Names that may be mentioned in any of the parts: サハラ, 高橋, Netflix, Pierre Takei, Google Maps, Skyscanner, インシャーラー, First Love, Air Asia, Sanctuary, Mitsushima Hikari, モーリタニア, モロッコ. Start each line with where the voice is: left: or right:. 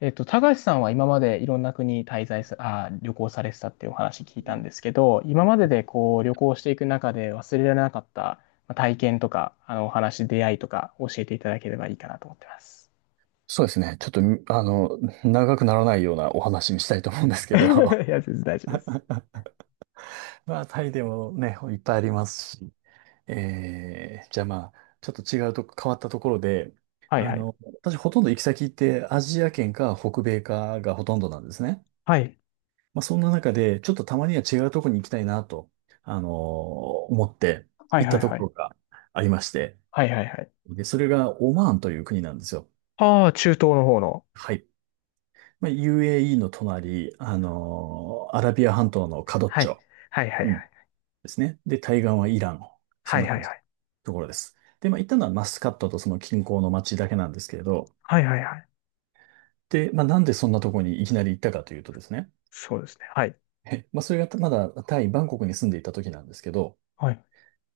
left: 高橋さんは今までいろんな国滞在さ、あー、旅行されてたっていうお話聞いたんですけど、今まででこう旅行していく中で忘れられなかったまあ体験とか、あのお話、出会いとか教えていただければいいかなと思ってます。
right: そうですね。ちょっと、長くならないようなお話にしたいと思うんです け
left: い
right: ど、
left: や、全然大丈夫です。
right: まあ、タイでもね、いっぱいありますし、じゃあまあ、ちょっと違うとこ、変わったところで、
left: はい
right: あ
left: はい。
right: の、私ほとんど行き先ってアジア圏か北米かがほとんどなんですね。
left: はい。
right: まあ、そんな中で、ちょっとたまには違うところに行きたいなと、あの、思って
left: はい
right: 行っ
left: は
right: た
left: い
right: と
left: は
right: こ
left: い。
right: ろがありまして、
left: はいはいはい。
right: で、それがオマーンという国なんですよ。
left: ああ、中東の方の。
right: はい。まあ、UAE の隣、アラビア半島のカドッ
left: は
right: チ
left: い。
right: ョ、
left: はいはい
right: う
left: は
right: ん、
left: い。
right: ですね。で、対岸はイラン。そ
left: は
right: ん
left: い
right: な
left: は
right: 感
left: い
right: じ
left: は
right: の
left: い。
right: ところです。で、まあ、行ったのはマスカットとその近郊の町だけなんですけれど、
left: はいはいはい。
right: で、まあ、なんでそんなところにいきなり行ったかというとですね、
left: そうですね。はい。
right: まあ、それがまだタイ、バンコクに住んでいた時なんですけど、
left: はい。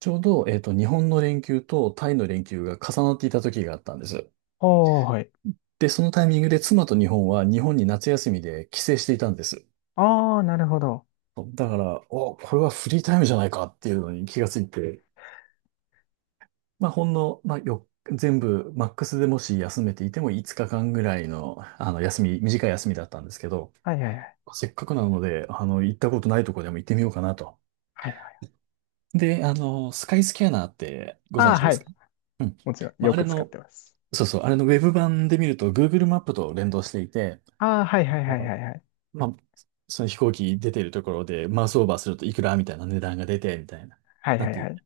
right: ちょうど、日本の連休とタイの連休が重なっていた時があったんです。
left: ああ、はい。
right: で、そのタイミングで妻と日本は日本に夏休みで帰省していたんです。
left: ああ、なるほど。
right: だから、お、これはフリータイムじゃないかっていうのに気がついて、まあ、ほんの、まあ、よ、全部、マックスでもし休めていても5日間ぐらいの、休み、短い休みだったんですけど、
left: はいはいはい。
right: せっかくなので、行ったことないとこでも行ってみようかなと。
left: はいはい。
right: で、スカイスキャナーってご
left: あ
right: 存
left: あ、
right: 知で
left: は
right: す
left: い。
right: か？うん。
left: もちろん、
right: まあ、
left: よ
right: あれ
left: く使っ
right: の、
left: てます。
right: そうそう、あれのウェブ版で見ると Google マップと連動していて、
left: ああ、はいはい
right: あ
left: はいは
right: の
left: いはい。
right: まあ、その飛行機出てるところでマウスオーバーするといくらみたいな値段が出て、みたいな。
left: はい
right: な
left: は
right: っ
left: いは
right: て、
left: い。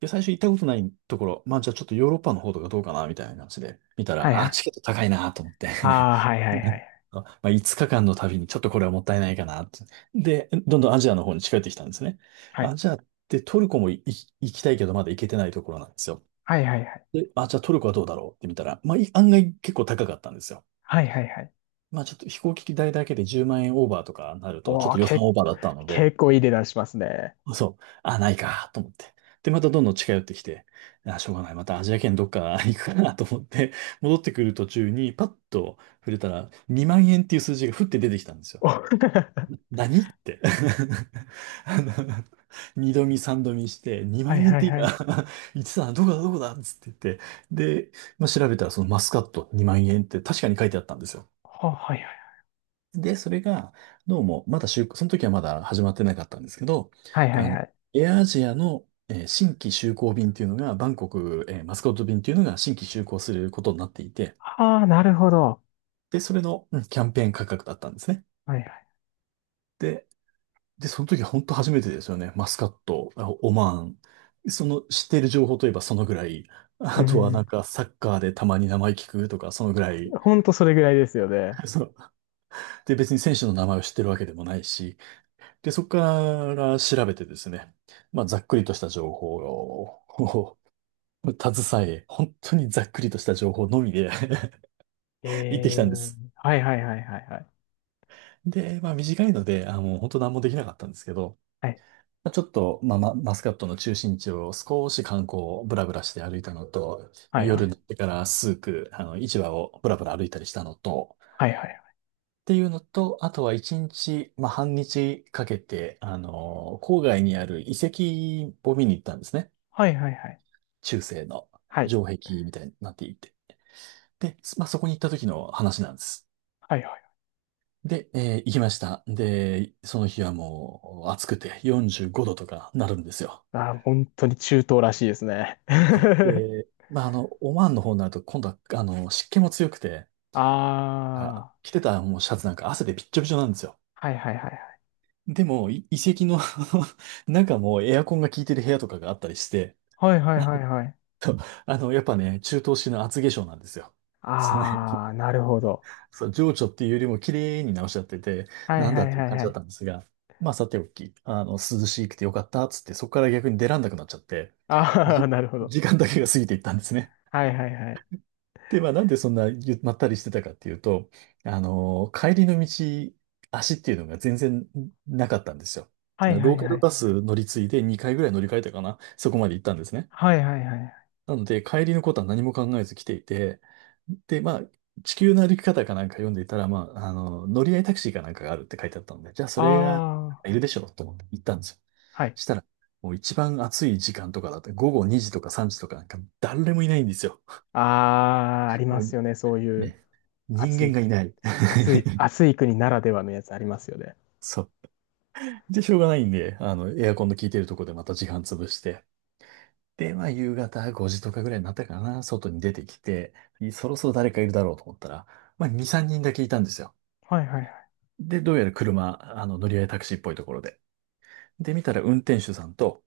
right: で、最初行ったことないところ、まあじゃあちょっとヨーロッパの方とかどうかな、みたいな感じで見た
left: はい
right: ら、
left: は
right: あ、
left: い。
right: チケット高いなと思って。
left: ああ、はいはいは い。
right: まあ5日間の旅にちょっとこれはもったいないかなって。で、どんどんアジアの方に近寄ってきたんですね。
left: は
right: ア
left: い。
right: ジアってトルコも行きたいけどまだ行けてないところなんですよ。
left: はいはいはい。
right: で、あ、じゃあトルコはどうだろうって見たら、まあい案外結構高かったんですよ。
left: はいはいはい。
right: まあちょっと飛行機代だけで10万円オーバーとかなると、ちょ
left: お
right: っ
left: お、
right: と予算
left: け、
right: オーバーだったので、
left: 結構いい値段しますね。
right: そう。あ、ないか、と思って。で、またどんどん近寄ってきて、あ、しょうがない。またアジア圏どっか 行くかなと思って、戻ってくる途中にパッと触れたら、2万円っていう数字がふって出てきたんですよ。
left: お は
right: 何って。あの、二度見三度見して、2
left: い
right: 万円っ
left: はい
right: て
left: は
right: 今
left: い。
right: 言ってたのどこだどこだっつって言って、で、まあ、調べたらそのマスカット2万円って確かに書いてあったんですよ。
left: はいはい。
right: で、それが、どうも、まだ就、その時はまだ始まってなかったんですけど、
left: はいはい
right: あの、
left: はい。
right: エアアジアの、新規就航便っていうのが、バンコク、マスコット便っていうのが新規就航することになっていて、
left: ああ、なるほど。
right: で、それの、キャンペーン価格だったんですね。
left: はいはい。
right: で、で、その時本当初めてですよね。マスカット、あオマーン。その知っている情報といえばそのぐらい。
left: う
right: あとはな
left: ん。
right: んかサッカーでたまに名前聞くとか、そのぐらい。
left: ほんとそれぐらいですよね。
right: そう。で、別に選手の名前を知ってるわけでもないし、で、そこから調べてですね、まあ、ざっくりとした情報を 携え、本当にざっくりとした情報のみで 行ってき
left: え
right: たんで
left: ー。
right: す。
left: はいはいはいはいはい。
right: で、まあ、短いので、あ、もう本当何もできなかったんですけど、
left: はい
right: まあ、ちょっと、まあ、まマスカットの中心地を少し観光をブラブラして歩いたのと、
left: は
right: まあ、
left: いは
right: 夜に
left: い。
right: なってから数区、市場をブラブラ歩いたりしたのと、
left: はいはい
right: っていうのと、あとは一日、まあ、半日かけて、郊外にある遺跡を見に行ったんですね。
left: はいはいはいはい。
right: 中世の
left: はい
right: 城壁みたいになっていて。で、まあ、そこに行った時の話なんです。
left: はいはい。
right: で、行きました。で、その日はもう暑くて45度とかなるんですよ。
left: ああ本当に中東らしいですね。
right: そう。で、まあ、オマーンの方になると今度は、湿気も強くて、
left: あ
right: あ、
left: あ、
right: 着てたもうシャツなんか汗でびっちょびちょなんですよ。
left: はいはいはいはい。
right: でも、遺跡の 中もエアコンが効いてる部屋とかがあったりして、
left: はいはいはいはい、
right: やっぱね、中東式の厚化粧なんですよ。その
left: ああなるほど、
right: そう、情緒っていうよりも綺麗に直しちゃってて、
left: はい
right: なん
left: は
right: だっ
left: い
right: ていう
left: はい
right: 感
left: は
right: じだっ
left: い、
right: たんですが、まあさておき、涼しくてよかったっつって、そこから逆に出らんなくなっちゃって、
left: ああ
right: じ、
left: なるほど、
right: 時間だけが過ぎていったんですね。
left: はいはいはい
right: で、まあなんでそんなまったりしてたかっていうと、帰りの道、足っていうのが全然なかったんですよ。
left: はいは
right: ロー
left: い
right: カ
left: は
right: ル
left: い
right: バス乗り継いで2回ぐらい乗り換えたかな、そこまで行ったんですね。
left: はいはいはい、
right: なので、帰りのことは何も考えず来ていて、で、まあ、地球の歩き方かなんか読んでいたら、まあ、乗り合いタクシーかなんかがあるって書いてあったので、じゃあそれが
left: ああ
right: いるでしょうと思って行ったんですよ。
left: はい、
right: したら、もう一番暑い時間とかだって、午後2時とか3時とかなんか誰もいないんですよ。
left: ああありま
right: も
left: す
right: う
left: よねそういう
right: ね、人
left: 暑い
right: 間がい
left: 国、
right: ない。
left: 暑い 暑い国ならではのやつありますよね、
right: そう。で、しょうがないんで、エアコンの効いてるとこでまた時間潰して、で、まあ、夕方5時とかぐらいになったかな、外に出てきて、そろそろ誰かいるだろうと思ったら、まあ、2、3人だけいたんですよ。
left: はいはい
right: で、どうやら車、乗り合いタクシーっぽいところで。で、見たら運転手さんと、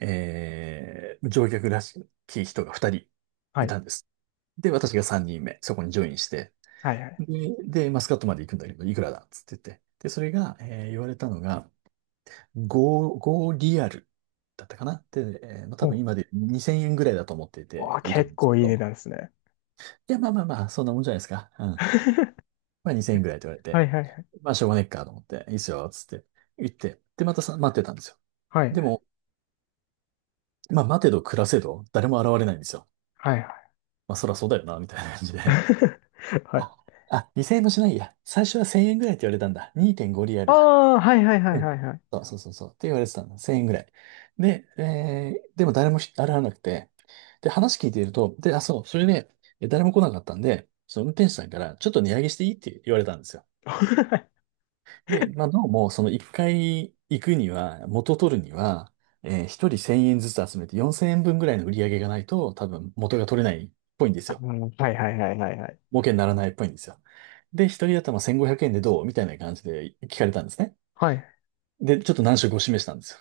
right: 乗客らしき人が2人
left: は
right: い
left: い
right: たんです。で、私が3人目、そこにジョインして、
left: はいはいはい、
right: で、でマスカットまで行くんだけど、いくらだっつって言って。で、それが、言われたのが、5リアルだったかな、で、まあ、多分
left: お
right: 今で2000円ぐらいだと思ってい
left: お
right: て、
left: ー
right: いいと思
left: 結
right: うんです
left: 構
right: け
left: いい値
right: ど、
left: 段ですね。
right: いや、まあまあまあ、そんなもんじゃないですか。うん。まあ2000円ぐらいって言われ
left: は
right: て、
left: いはい
right: まあしょうがねっかと思って、いいっすよ、つって言って、で、またさ、待ってたんですよ。
left: はい。
right: で も、まあ待てど暮らせど、誰も現れないんですよ。
left: はいはいはい。
right: まあそらそうだよな、みたいな感じで。
left: はい、
right: あ、あ、2000円もしないや。最初は1000円ぐらいって言われたんだ。2.5リア
left: あ
right: ルだ。
left: あはいはいはい
right: うん。
left: はいはい。
right: そうそうそうそう。って言われてたんだ。1000円ぐらい。で、でも誰も現れなくて、で、話聞いていると、で、あ、そう、それで、誰も来なかったんで、その運転手さんから、ちょっと値上げしていいって言われたんですよ。で、まあ、どうも、その一回行くには、元取るには、一人1000円ずつ集めて4000円分ぐらいの売り上げがないと、多分元が取れないっぽいんですよ。
left: はいはいはいはいはいはい
right: 儲けにならないっぽいんですよ。で、一人頭1500円でどうみたいな感じで聞かれたんですね。
left: はい、
right: で、ちょっと難色を示したんですよ。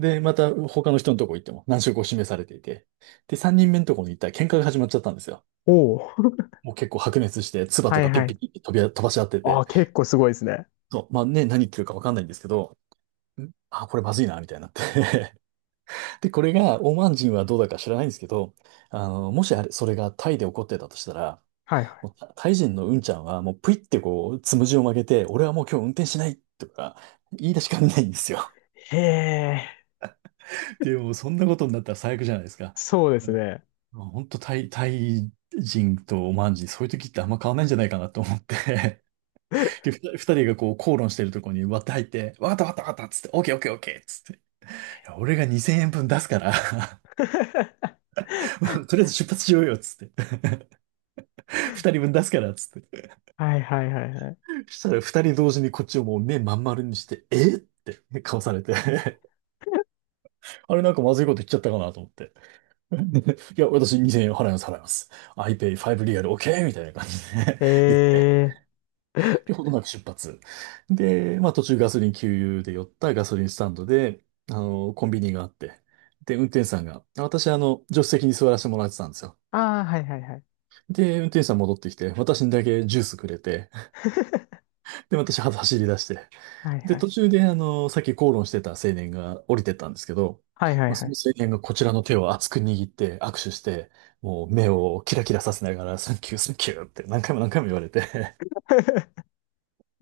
right: で、また他の人のとこ行っても難色を示されていて。で、3人目のとこに行ったら喧嘩が始まっちゃったんですよ。
left: おお。
right: もう結構白熱して、唾
left: は
right: と
left: い
right: かピ
left: は
right: ッピ
left: い。
right: ッピッピッ飛ばし合って
left: あ
right: て。
left: あ、結構すごいですね。
right: そう、まあね、何言ってるかわかんないんですけど、これまずいな、みたいになって で、これが、オマーン人はどうだか知らないんですけど、もしそれがタイで起こってたとしたら、
left: はいは
right: もうタイ人のうんちゃんは、もうぷいってこう、つむじを曲げて、俺はもう今日運転しないとか、言い出しかねないんですよ。
left: い。へえ、
right: で、もうそんなことになったら最悪じゃないですか。
left: そうで
right: う
left: す
right: ん。
left: ね。
right: 本当、タイ人とオマーン人、そういう時ってあんま変わらないんじゃないかなと思って、で、ふ た二人がこう、口論してるところに割って入って、わかったわかったわかったっつって、オッケーオッケーオッケーっつって、いや俺が2000円分出すから とりあえず出発しようよっつって。二人分出すから、つって。
left: はいはいはいはい。
right: したら二人同時にこっちをもう目まん丸にして、えって顔されて あれなんかまずいこと言っちゃったかなと思って。いや、私2000円払います、払います。iPay5 リアル OK! みたいな感じで
left: へ
right: 言って、
left: え。
right: で、ほどなく出発。で、まあ途中ガソリン給油で寄ったガソリンスタンドで、コンビニがあって、で、運転手さんが、私助手席に座らせてもらってたんですよ。
left: ああ、はいはいはい。
right: で、運転手さん戻ってきて、私にだけジュースくれて、で、私は走り出して、
left: はい
right: で、
left: は
right: 途
left: い。
right: 中で、さっき口論してた青年が降りてったんですけど、
left: はいは
right: ま
left: い
right: あ、
left: は
right: その
left: い。
right: 青年がこちらの手を熱く握って握手して、もう目をキラキラさせながら、サンキュー、サンキューって何回も何回も言われて、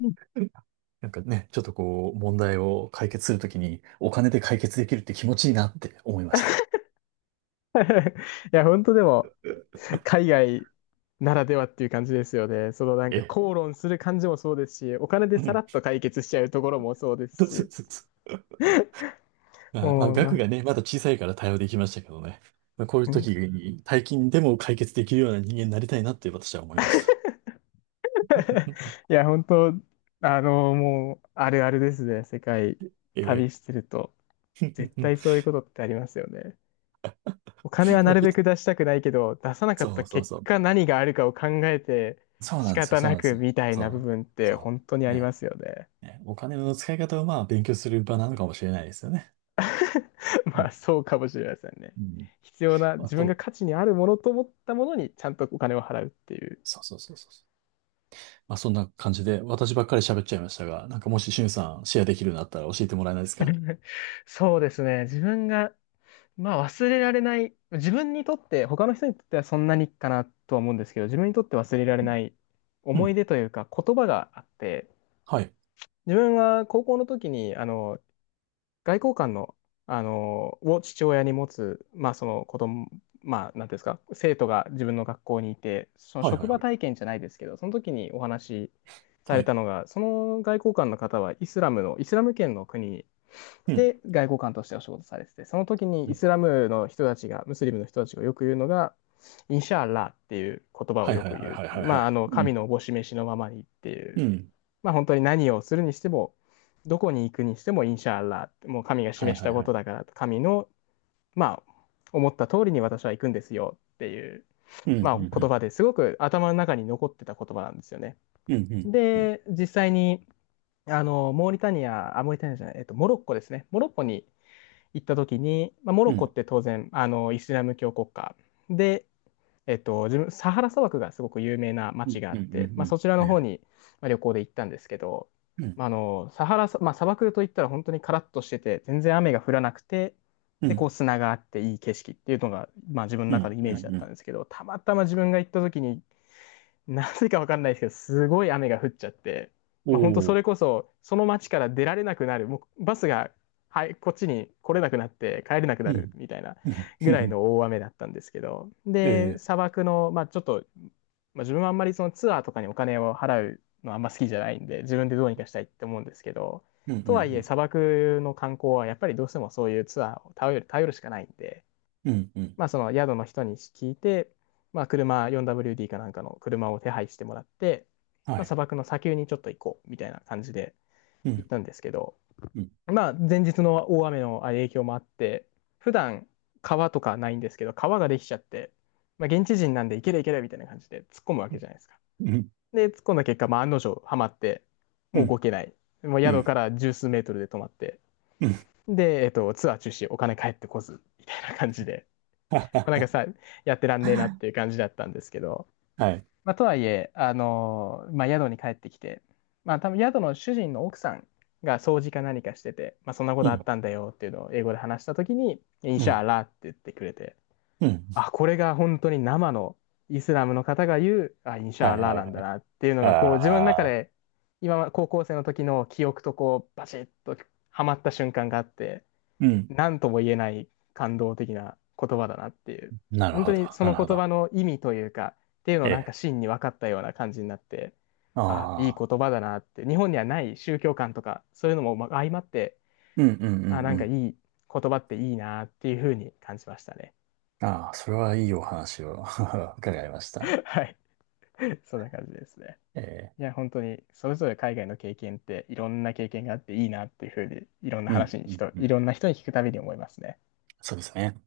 left: うん。
right: なんかね、ちょっとこう、問題を解決するときに、お金で解決できるって気持ちいいなって思いました。
left: いや、本当でも、海外ならではっていう感じですよね。そのなんか
right: え、
left: 口論する感じもそうですし、お金で
right: う
left: さら
right: ん。
left: っと解決しちゃうところもそうで
right: そ
left: す
right: うそ
left: し。
right: うそうそう。まあ、まあ、
left: もう、
right: 額
left: ま
right: がね、まだ小さいから対応できましたけどね。まあ、こういう時
left: あ、
right: に、大金でも解決できるような人間になりたいなって私は思いました。
left: いや、本当、あの、もう、あるあるですね。世界
right: え
left: 旅
right: え。
left: してると、絶対 そういうことってありますよね。お金は
right: ま
left: な
right: あ
left: るべく出したくないけど、出さなか
right: そ
left: った
right: うそう
left: 結
right: そう。
left: 果何があるかを考えて
right: そう
left: 仕
right: なんですよ、
left: 方
right: そう
left: な
right: なんで
left: く
right: すよ。
left: みたいな部
right: そう、
left: 分って
right: そ
left: 本当に
right: う。
left: ありま
right: ね。
left: すよね。
right: ね、お金の使い方をまあ勉強する場なのかもしれないですよね。う
left: まあ、
right: ん。
left: そうかもしれませんね。
right: うん。
left: 必要な、
right: あ
left: 自分が
right: と、
left: 価値にあるものと思ったものにちゃんとお金を払うっていう。
right: そうそうそうそうそう。まあそんな感じで、私ばっかり喋っちゃいましたが、なんかもししゅんさんシェアできるようになったら教えてもらえないですか。
left: そうですね。自分がまあ忘れられない、自分にとって、他の人にとってはそんなにかなとは思うんですけど、自分にとって忘れられ
right: う
left: な
right: ん、
left: い
right: う
left: 思い
right: ん。
left: 出というか言葉があって、
right: はい。
left: 自分は高校の時にあの外交官の、あのを父親に持つ、まあ、その子供、まあ、なんていうんですか、生徒が自分の学校にいて、その
right: はい、は
left: 職
right: い、
left: 場
right: はい。
left: 体験じゃないですけど、その時にお話しさ
right: は
left: れた
right: い。
left: のが、その外交官の方はイスラムの、イスラム圏の国
right: うん。
left: で外交官としてお仕事されてて、その時に
right: う
left: イ
right: ん、
left: スラムの人たちが、ムスリムの人たちがよく言うのが、インシャーラーっていう言葉を
right: はい、
left: よ
right: はい、
left: く
right: は
left: 言
right: い、
left: う。
right: はい、はい、
left: ま
right: は
left: あ、あの、
right: い。う
left: 神
right: ん。
left: のおぼし召しのままにってい
right: う
left: う。
right: ん。
left: まあ、本当に何をするにしても、どこに行くにしてもインシャアラー、もう神が
right: はい、
left: 示し
right: は
left: た
right: い、
left: こ
right: は
left: と
right: い。
left: だから、神の、まあ、思った通りに私は行くんですよっていう、
right: うん。う
left: まあ、言
right: ん。
left: 葉ですごく頭の中に残ってた言葉なんですよね。
right: うん。うん。うん。
left: で、実際に、あの、モーリタニア、あ、モーリタニアじゃない、モロッコですね。モロッコに行った時に、まあ、モ
right: う
left: ロ
right: ん。
left: ッ
right: う
left: コっ
right: ん。
left: て当然、あの、イスラム教国家で、えっと、自分、サハラ砂漠がすごく有名な
right: う
left: 街
right: ん。
left: があ
right: う
left: っ
right: ん、う
left: て、まあ、
right: ん、
left: そちら
right: は
left: の
right: い、は
left: 方
right: い。
left: に、まあ、旅行で行ったんですけど、
right: うん。
left: まあ、あの、サハラさ、まあ、砂漠といったら本当にカラッとしてて、全然雨が降らなくて、
right: う
left: で、こう
right: ん。
left: 砂があっていい景色っていうのが、まあ、自分の
right: う
left: 中の
right: ん。
left: イ
right: う
left: メ
right: ん。
left: ー
right: う
left: ジだったん
right: ん。
left: ですけど、たまたま自分が行った時になぜかわかんないですけど、すごい雨が降っちゃって、まあ、本当
right: お
left: そ
right: ー。
left: れこそ、その町から出られなくなる、もうバスが、はい、こっちに来れなくなって帰れなくな
right: う
left: る
right: ん。
left: みたいな
right: うん、
left: ぐ
right: う
left: らい
right: ん、
left: の大雨だったんですけど、
right: え
left: で、
right: え、
left: 砂漠の、まあ、ちょっと、まあ、自分はあんまりそのツアーとかにお金を払うのはあんま好きじゃないんで、自分でどうにかしたいって思うんですけど、
right: うん、う
left: とはいえ
right: ん、
left: 砂漠の観光はやっぱりどうしてもそういうツアーを頼るしかないんで、
right: うん、うん、うん、
left: まあ、その宿の人に聞いて、まあ、車 4WD かなんかの車を手配してもらって、
right: は
left: まあ、砂
right: い、
left: 漠の砂丘にちょっと行こうみたいな感じで
right: う
left: 行
right: ん、
left: ったんですけど、
right: うん、
left: まあ、前日の大雨の影響もあって、普段川とかないんですけど、川ができちゃって、まあ、現地人なんで行ける行けるみたいな感じで突っ込むわけじゃないですか。
right: うん、うん、
left: で、突っ込んだ結果、まあ、案の定ハマって、もう動けない。もう
right: う
left: 宿か
right: ん、
left: ら十数メートルで止まって、
right: うん、
left: で、ツアー中止、お金返ってこず、みたいな感じで。
right: は
left: まあなんか
right: は、
left: さ、やってらんねえなっていう感じだったんですけど、
right: はい、
left: まあ、とはいえ、まあ、宿に帰ってきて、まあ、多分宿の主人の奥さんが掃除か何かしてて、まあ、そんなこ
right: う
left: とあっ
right: ん、
left: たんだよっていうのを英語で話したときに、イン
right: う
left: シャ
right: ん、
left: アラーって言ってくれて、
right: うん、
left: あ、これが本当に生のイスラムの方が言う、あ、インシャ
right: は
left: ア
right: い、
left: ラー
right: はい、
left: な
right: は
left: んだ
right: い、
left: なっていうのが、こう自分の中
right: ああ、
left: で、今、高校生の時の記憶とこう、バシッとはまった瞬間があって、
right: うん、
left: 何とも言えない感動的な言葉だなっていう。
right: なる
left: 本当
right: ほど、
left: にそ
right: な
left: の
right: るほ
left: 言
right: ど、
left: 葉の意味というか、っていうのを
right: え
left: なんか
right: え、
left: 真に分かったような感じになって、あ、いい
right: ああ、
left: 言葉だなって、日本にはない宗教観とか、そういうのもま相まって、
right: うん、うん、うん、
left: あ、な
right: う
left: んかい
right: ん、
left: い言葉っていいなっていうふうに感じましたね。
right: ああ、それはいいお話を 伺いまし た。
left: はい。そんな感じですね。
right: ええ、
left: いや、本当に、それぞれ海外の経験って、いろんな経験があっていいなっていうふうに、いろんな
right: う
left: 話
right: ん、
left: に
right: うん、
left: 人、
right: う
left: いろ
right: ん、
left: んな人に聞くたびに思いますね。
right: そうですね。